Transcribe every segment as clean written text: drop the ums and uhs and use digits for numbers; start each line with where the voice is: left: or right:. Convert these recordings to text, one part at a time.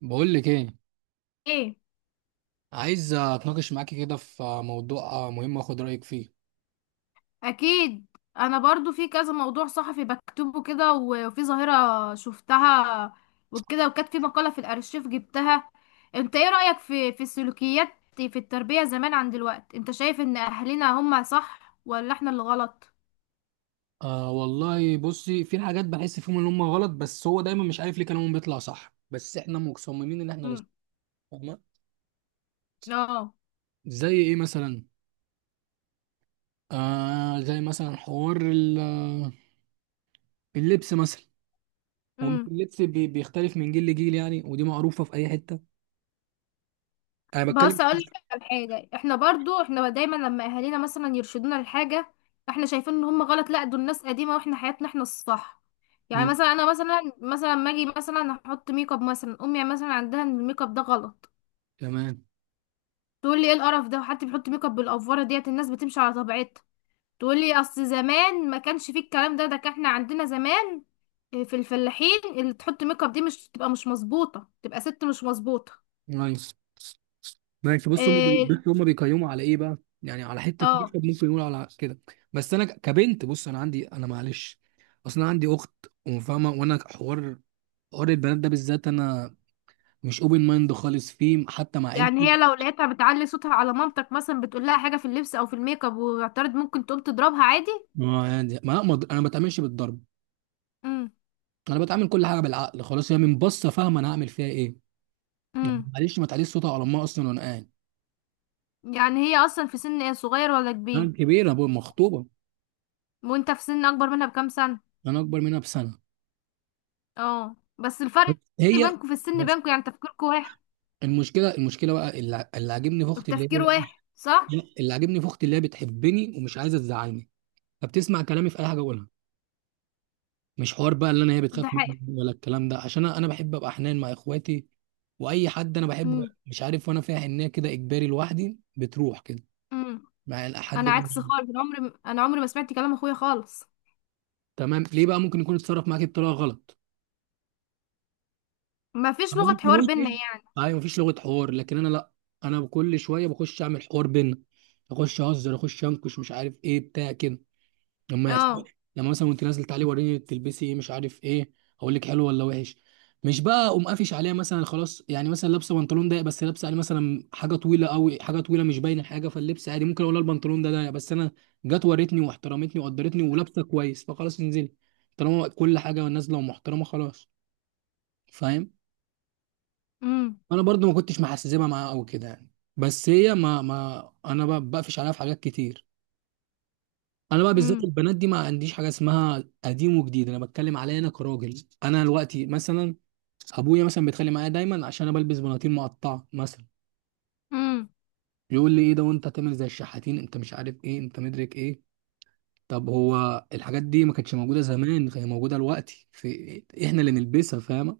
right: بقول لك ايه،
left: ايه.
right: عايز اتناقش معاكي كده في موضوع مهم واخد رايك فيه.
left: اكيد. انا برضو في كذا موضوع صحفي بكتبه كده، وفي ظاهرة شفتها وكده، وكانت في مقالة في الارشيف جبتها. انت ايه رأيك في السلوكيات، في التربية زمان عن دلوقت؟ انت شايف ان اهلنا هم صح ولا احنا اللي غلط؟
right: آه والله، بصي، في حاجات بحس فيهم ان هم غلط، بس هو دايما مش عارف ليه كلامهم بيطلع صح بس احنا مصممين ان احنا اللي صح،
left: امم.
right: فاهمه؟
left: اه.
right: زي ايه مثلا؟ آه، زي مثلا حوار اللبس مثلا. هو مش اللبس بيختلف من جيل لجيل، يعني ودي معروفه في اي حته. انا بتكلم.
left: بص اقول لك على حاجه، احنا برضو احنا دايما لما اهالينا مثلا يرشدونا لحاجه، احنا شايفين ان هم غلط، لا دول ناس قديمه واحنا حياتنا احنا الصح. يعني
right: مم،
left: مثلا انا مثلا ما اجي مثلا احط ميك اب، مثلا امي مثلا عندها ان الميك اب ده غلط.
right: تمام.
left: تقول لي ايه القرف ده، حد بيحط ميك اب، بالافوره ديت الناس بتمشي على طبيعتها. تقول لي اصل زمان ما كانش فيه الكلام ده كان احنا عندنا زمان في الفلاحين اللي تحط ميك اب دي مش تبقى مش مظبوطه، تبقى ست مش مظبوطه.
right: نايس. ماشي، بص هم
left: إيه،
right: بص هم بيقيموا على ايه بقى، يعني على حته
left: اه.
right: مكتب ممكن يقول على كده. بس انا كبنت، بص انا عندي، انا معلش، اصلا عندي اخت وفاهمه، وانا حوار البنات ده بالذات انا مش اوبن مايند خالص فيه حتى مع
left: يعني
right: عيلتي.
left: هي لو لقيتها بتعلي صوتها على مامتك مثلا، بتقول لها حاجة في اللبس او في الميك اب واعترض، ممكن تقوم تضربها عادي؟
right: ما يعني انا ما بتعاملش بالضرب.
left: امم،
right: انا بتعامل كل حاجه بالعقل، خلاص هي من بصه فاهمه انا هعمل فيها ايه. يعني
left: امم.
right: معلش ما تعليش صوتها على امها اصلا وانا قاعد.
left: يعني هي اصلا في سن ايه، صغير ولا
right: انا
left: كبير؟
right: كبيره، أبويا مخطوبه.
left: وانت في سن اكبر منها بكام سنة؟
right: انا اكبر منها بسنه.
left: اه بس الفرق
right: بس هي.
left: بينكم في السن،
right: بس
left: بينكم يعني تفكيركم واحد.
right: المشكله بقى اللي عاجبني في اختي اللي
left: التفكير
right: هي،
left: واحد، صح.
right: يعني اللي عاجبني في اختي اللي هي بتحبني ومش عايزه تزعلني، فبتسمع كلامي في اي حاجه اقولها. مش حوار بقى اللي انا هي بتخاف
left: ده حقيقي.
right: مني ولا الكلام ده، عشان انا بحب ابقى حنان مع اخواتي. واي حد انا بحبه،
left: امم.
right: مش عارف، وانا فيها حنيه كده اجباري لوحدي بتروح كده.
left: امم.
right: مع الحد
left: انا
right: اللي
left: عكس خالص، انا عمري ما سمعت كلام اخويا خالص.
right: تمام، ليه بقى؟ ممكن يكون اتصرف معاك بطريقه غلط.
left: ما فيش
right: طب
left: لغة
right: ممكن
left: حوار بينا
right: ممكن
left: يعني.
right: ايوه مفيش لغه حوار لكن انا لا. انا كل شويه بخش اعمل حوار بينا، اخش اهزر اخش انكش مش عارف ايه بتاع كده. لما يحصل،
left: اه.
right: لما مثلا وانت نازل تعالي وريني بتلبسي ايه مش عارف ايه، هقول لك حلو ولا وحش. مش بقى اقوم قافش عليها مثلا، خلاص يعني مثلا لابسه بنطلون ضيق بس لابسه عليه مثلا حاجه طويله قوي، حاجه طويله مش باينه حاجه، فاللبس عادي ممكن اقول لها البنطلون ده ضيق، بس انا جت وريتني واحترمتني وقدرتني ولابسه كويس فخلاص انزلي. طالما كل حاجه نازله ومحترمه خلاص. فاهم؟
left: امم.
right: انا برضو ما كنتش محسسبها معاها قوي كده يعني، بس هي ما ما انا بقى بقفش عليها في حاجات كتير. انا بقى بالذات
left: امم.
right: البنات دي ما عنديش حاجه اسمها قديم وجديد، انا بتكلم عليا انا كراجل انا دلوقتي مثلا، ابويا مثلا بيتخانق معايا دايما عشان انا بلبس بناطيل مقطعه مثلا، يقول لي ايه ده وانت تعمل زي الشحاتين، انت مش عارف ايه، انت مدرك ايه. طب هو الحاجات دي ما كانتش موجوده زمان، هي موجوده دلوقتي في احنا اللي نلبسها، فاهمه؟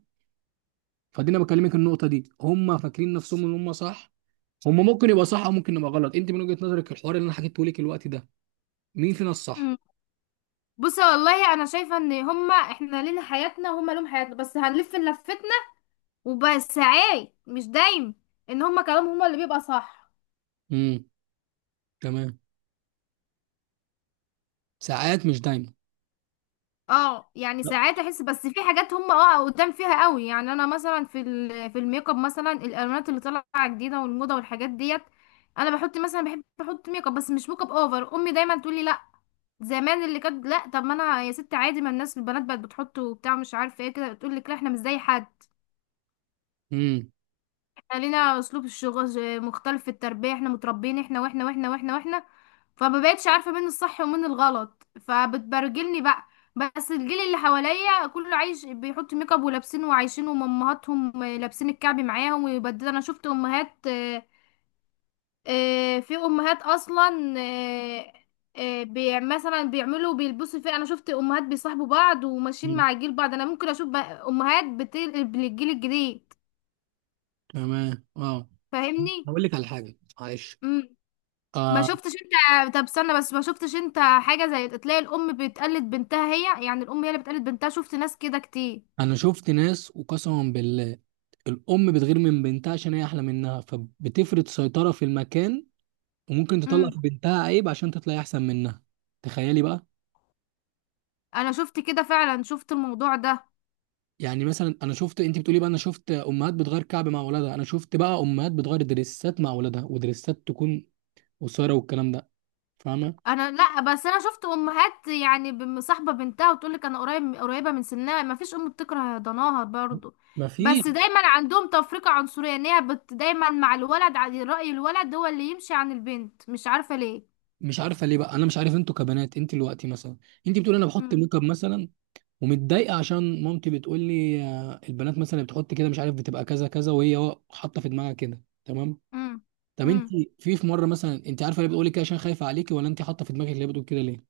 right: فدي انا بكلمك النقطه دي، هم فاكرين نفسهم ان هم صح. هم ممكن يبقى صح او ممكن يبقى غلط، انت من وجهه نظرك الحوار اللي انا حكيته لك الوقت ده، مين فينا الصح؟
left: امم. بصي والله انا شايفه ان هما، احنا لينا حياتنا وهما لهم حياتنا، بس هنلف لفتنا. وبس ساعات مش دايم، ان هما كلامهم هما اللي بيبقى صح.
right: امم، تمام. ساعات مش دايما.
left: اه يعني ساعات احس، بس في حاجات هما قدام فيها قوي. يعني انا مثلا في الميك اب مثلا، الالوانات اللي طالعه جديده والموضه والحاجات ديت. انا بحط مثلا، بحب احط ميك اب، بس مش ميك اب اوفر. امي دايما تقول لي لا، زمان اللي كانت لا، طب ما انا يا ست عادي، ما الناس البنات بقت بتحط وبتاع مش عارفه ايه. كده تقول لك لا، احنا مش زي حد،
right: امم،
left: لينا اسلوب. الشغل مختلف في التربيه، احنا متربيين احنا واحنا واحنا واحنا واحنا. فما بقتش عارفه مين الصح ومين الغلط، فبتبرجلني بقى. بس الجيل اللي حواليا كله عايش بيحط ميك اب ولابسين وعايشين، وامهاتهم لابسين الكعب معاهم ويبدل، انا شفت امهات. في امهات اصلا، مثلا بيعملوا بيلبسوا فيه، انا شفت امهات بيصاحبوا بعض وماشيين مع جيل بعض. انا ممكن اشوف بقى امهات بتقلب للجيل الجديد.
right: تمام. اه،
left: فاهمني؟
right: هقول لك على حاجه معلش.
left: امم. ما
right: آه،
left: شفتش انت، طب استنى بس، ما شفتش انت حاجة زي تلاقي الأم بتقلد بنتها، هي يعني الأم هي اللي بتقلد بنتها؟ شفت ناس كده كتير.
right: انا شفت ناس وقسما بالله، الام بتغير من بنتها عشان هي احلى منها فبتفرض سيطره في المكان، وممكن تطلع
left: امم.
right: في بنتها عيب عشان تطلع احسن منها. تخيلي بقى.
left: انا شفت كده فعلا، شفت الموضوع ده.
right: يعني مثلا، انا شفت، انت بتقولي بقى انا شفت امهات بتغير كعب مع اولادها، انا شفت بقى امهات بتغير دريسات مع اولادها، ودريسات تكون قصيره والكلام ده. فاهمه؟
left: انا لا، بس انا شفت امهات يعني مصاحبة بنتها وتقولك انا قريبة من سنها، ما فيش ام بتكره ضناها برضو.
right: ما في.
left: بس دايما عندهم تفرقة عنصرية، ان هي دايما مع الولد، على رأي الولد هو اللي يمشي عن البنت، مش عارفة ليه.
right: مش عارفه ليه بقى، انا مش عارف انتوا كبنات، انت دلوقتي مثلا، انت بتقولي انا بحط
left: امم.
right: ميك اب مثلا، ومتضايقه عشان مامتي بتقول لي آه، البنات مثلا بتحط كده مش عارف، بتبقى كذا كذا وهي حاطه في دماغها كده، تمام.
left: امم.
right: طب انت،
left: امم.
right: في مره مثلا انت عارفه ليه بتقولي كده؟ عشان خايفه عليكي ولا انت حاطه في دماغك، ليه بتقول كده ليه؟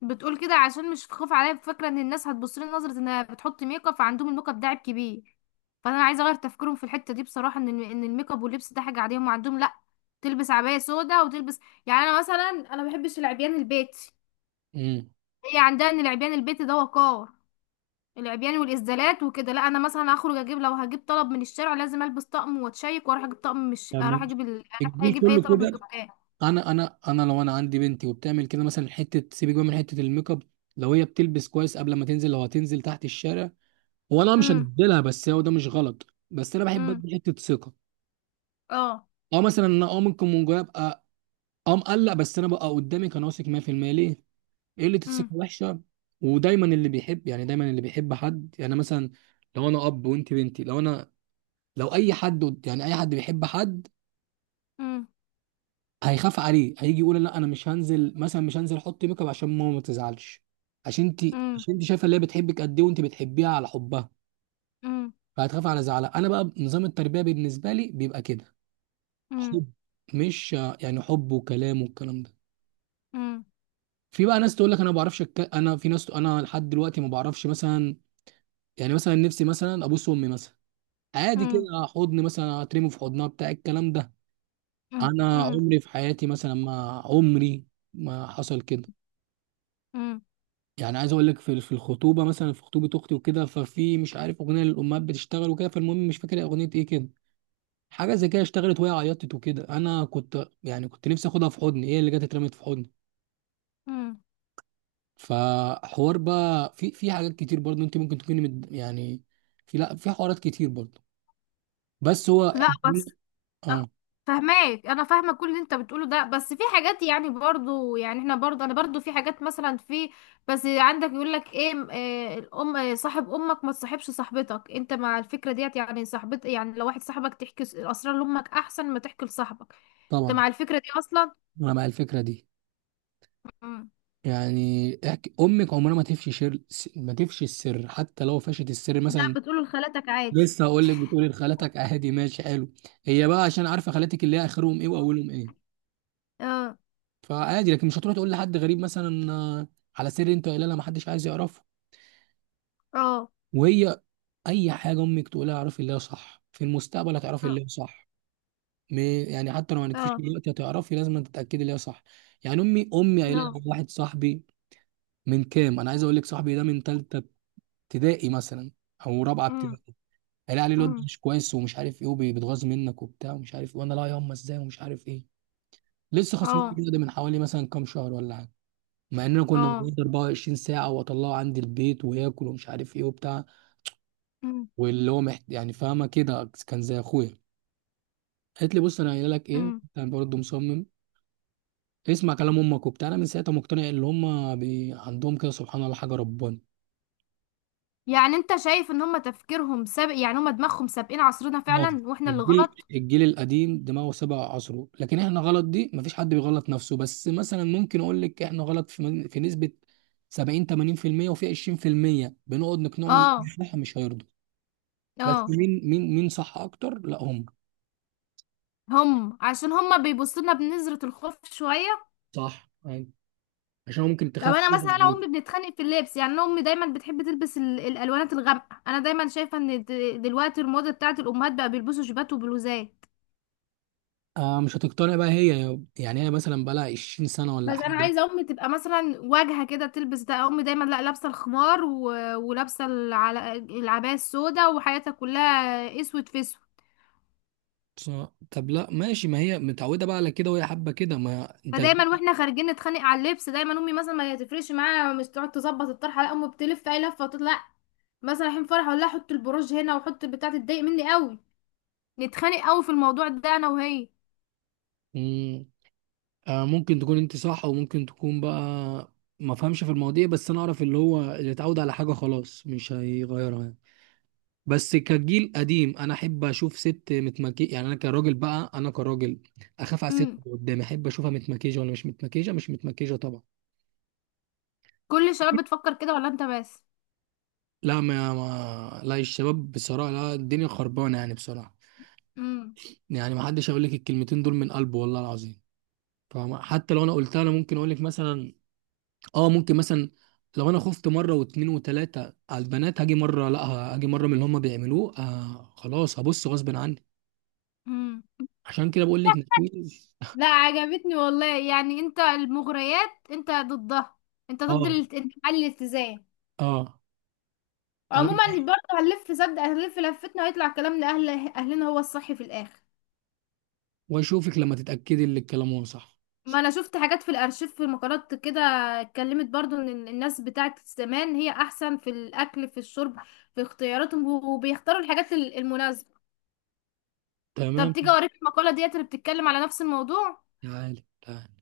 left: بتقول كده عشان مش خاف عليا، فاكره ان الناس هتبص لي نظره انها بتحط ميك اب، فعندهم الميك اب ده عيب كبير. فانا عايزه اغير تفكيرهم في الحته دي بصراحه، ان ان الميك اب واللبس ده حاجه عاديه. هم عندهم لا، تلبس عبايه سودا وتلبس. يعني انا ما بحبش العبيان البيتي.
right: امم،
left: هي عندها ان العبيان البيتي ده وقار، العبيان والازدالات وكده. لا انا مثلا هخرج اجيب، لو هجيب طلب من الشارع لازم البس طقم واتشيك واروح اجيب طقم، مش اروح
right: تمام.
left: اجيب اروح
right: الجيل
left: اجيب اي
right: كله
left: طلب من
right: كده.
left: الدكان.
right: انا لو انا عندي بنتي وبتعمل كده مثلا، حته سيبك بقى من حته الميك اب، لو هي بتلبس كويس قبل ما تنزل، لو هتنزل تحت الشارع وانا مش
left: امم.
right: هديلها، بس هو ده مش غلط، بس انا بحب
left: امم.
right: ادي حته ثقه.
left: اه.
right: اه مثلا انا، ممكن من جوايا ابقى اه مقلق، بس انا بقى قدامك انا واثق 100% ليه؟ قلة
left: امم.
right: الثقة وحشة. ودايما اللي بيحب، يعني دايما اللي بيحب حد، يعني مثلا لو انا اب وانت بنتي، لو انا، لو اي حد يعني اي حد بيحب حد
left: امم.
right: هيخاف عليه، هيجي يقول لا انا مش هنزل مثلا، مش هنزل احط ميك اب عشان ماما ما تزعلش، عشان انت،
left: امم.
right: عشان انت شايفه اللي هي بتحبك قد ايه وانت بتحبيها على حبها، فهتخاف على زعلها. انا بقى نظام التربيه بالنسبه لي بيبقى كده،
left: امم.
right: حب. مش يعني حب وكلام والكلام ده.
left: امم.
right: في بقى ناس تقول لك انا ما بعرفش انا في ناس انا لحد دلوقتي ما بعرفش مثلا، يعني مثلا نفسي مثلا ابوس امي مثلا، عادي كده،
left: مم.
right: حضن مثلا هترمي في حضنها بتاع الكلام ده،
left: مم.
right: انا
left: مم.
right: عمري في حياتي مثلا، ما عمري ما حصل كده.
left: مم.
right: يعني عايز اقول لك في الخطوبه مثلا، في خطوبه اختي وكده، ففي مش عارف اغنيه للامهات بتشتغل وكده، فالمهم مش فاكر اغنيه ايه كده، حاجه زي كده اشتغلت وهي عيطت وكده، انا كنت نفسي اخدها في حضني، هي اللي جت اترمت في حضني.
left: مم.
right: فحوار بقى في حاجات كتير برضه، انت ممكن تكوني يعني في، لا في حوارات كتير برضه، بس هو
left: لا
right: احنا.
left: بس أ-
right: اه،
left: فهماك، انا فاهمه كل اللي انت بتقوله ده، بس في حاجات يعني برضو يعني احنا برضو انا برضو في حاجات مثلا في. بس عندك يقول لك ايه الام، صاحب امك ما تصاحبش صاحبتك، انت مع الفكره ديت؟ يعني صاحبت، يعني لو واحد صاحبك تحكي الاسرار لامك احسن ما تحكي لصاحبك، انت
right: طبعا.
left: مع الفكره دي اصلا؟
right: انا مع الفكره دي،
left: مم.
right: يعني احكي امك عمرها ما تفشي شر، ما تفشي السر، حتى لو فشت السر
left: ده
right: مثلا.
left: بتقوله لخالتك عادي؟
right: لسه هقول لك، بتقولي لخالتك عادي، ماشي حلو، هي بقى عشان عارفه خالاتك اللي هي اخرهم ايه واولهم ايه،
left: اه.
right: فعادي، لكن مش هتروح تقول لحد غريب مثلا آه، على سر انت قايلها لها ما حدش عايز يعرفه.
left: اه.
right: وهي، اي حاجه امك تقولها اعرفي اللي هي صح، في المستقبل هتعرفي
left: اه.
right: اللي هي صح. م- يعني حتى لو ما
left: اه.
right: نكفيش
left: آه.
right: دلوقتي، هتعرفي لازم تتاكدي اللي هي صح. يعني امي قايله
left: آه.
right: لها واحد صاحبي، من كام، انا عايز اقول لك صاحبي ده من ثالثه ابتدائي مثلا او رابعه
left: مم.
right: ابتدائي، قال عليه الواد ده
left: مم.
right: مش كويس ومش عارف ايه وبيتغاظ منك وبتاع ومش عارف ايه، وانا لا، ياما ازاي ومش عارف ايه. لسه خسران
left: اه.
right: الجيم ده من حوالي مثلا كام شهر ولا حاجه، مع اننا كنا
left: اه.
right: بنقعد 24 ساعه، واطلعه عندي البيت وياكل ومش عارف ايه وبتاع،
left: مم.
right: واللي هو يعني فاهمه كده كان زي اخويا. قالت لي بص انا قايله لك ايه،
left: مم.
right: كان برضه مصمم، اسمع كلام امك وبتاع، انا من ساعتها مقتنع ان هم عندهم كده سبحان الله حاجه ربنا.
left: يعني انت شايف ان هما تفكيرهم سابق، يعني هما دماغهم سابقين عصرنا
right: آه.
left: فعلا، واحنا اللي
right: الجيل
left: غلط؟
right: الجيل القديم دماغه سبع عصره، لكن احنا غلط دي مفيش حد بيغلط نفسه، بس مثلا ممكن اقول لك احنا غلط في في نسبة 70 80%، وفي 20% بنقعد نقنعهم إن
left: اه.
right: احنا مش هيرضوا. بس
left: اه.
right: مين صح اكتر؟ لا هم.
left: هم عشان هما بيبصوا لنا بنظرة الخوف شوية.
right: صح أيوة. عشان ممكن
left: طب
right: تخاف
left: انا
right: فيهم
left: مثلا انا وامي
right: عليك.
left: بنتخانق في اللبس. يعني انا امي دايما بتحب تلبس الالوانات الغامقة. انا دايما شايفة ان دلوقتي الموضة بتاعت الامهات بقى بيلبسوا جيبات وبلوزات.
right: آه، مش هتقتنع بقى هي، يعني هي مثلا بقى لها 20 سنة ولا
left: بس انا
right: حاجة.
left: عايزة امي تبقى مثلا واجهة كده تلبس ده. امي دايما لا، لابسة الخمار ولابسة العباية السوداء، وحياتها كلها اسود في اسود.
right: صح. طب لا ماشي، ما هي متعودة بقى على كده وهي حابة كده، ما انت.
left: فدايما واحنا خارجين نتخانق على اللبس، دايما امي مثلا ما تفرقش معايا، مش تقعد تظبط الطرحه لا، امي بتلف اي لفه وتطلع، مثلا رايحين فرح ولا حط البروج هنا وحط بتاع، تضايق مني قوي. نتخانق قوي في الموضوع ده، انا وهي.
right: مم. آه، ممكن تكون انت صح او ممكن تكون بقى ما فهمش في المواضيع، بس انا اعرف اللي هو اللي اتعود على حاجه خلاص مش هيغيرها يعني. بس كجيل قديم انا احب اشوف ست متمكي، يعني انا كراجل بقى، انا كراجل اخاف على الست
left: امم.
right: اللي قدامي، احب اشوفها متمكيجه ولا مش متمكيجه؟ مش متمكيجه طبعا.
left: كل الشباب بتفكر كده ولا انت بس؟
right: لا ما, ما لا الشباب بصراحه، لا الدنيا خربانه يعني بصراحه،
left: امم.
right: يعني ما حدش هيقول لك الكلمتين دول من قلبه والله العظيم. فحتى لو انا قلتها، انا ممكن اقول لك مثلا اه، ممكن مثلا لو انا خفت مره واتنين وتلاته على البنات، هاجي مره لا، هاجي مره من اللي هم بيعملوه آه خلاص هبص غصب عني.
left: امم.
right: عشان كده بقول لك مفيش.
left: لا عجبتني والله، يعني انت المغريات انت ضدها. انت ضد
right: اه.
left: انتماء الالتزام.
right: اه. انا.
left: عموما برضه هنلف، صدق هنلف لفتنا، وهيطلع كلام لاهل اهلنا هو الصح في الاخر.
right: واشوفك لما تتاكدي ان الكلام هو صح.
left: ما انا شفت حاجات في الارشيف في مقالات كده، اتكلمت برضو ان الناس بتاعت زمان هي احسن في الاكل في الشرب في اختياراتهم، وبيختاروا الحاجات المناسبة. طب
right: تمام.
left: تيجي اوريك المقالة ديت اللي بتتكلم على نفس الموضوع؟
right: تعالي تعالي.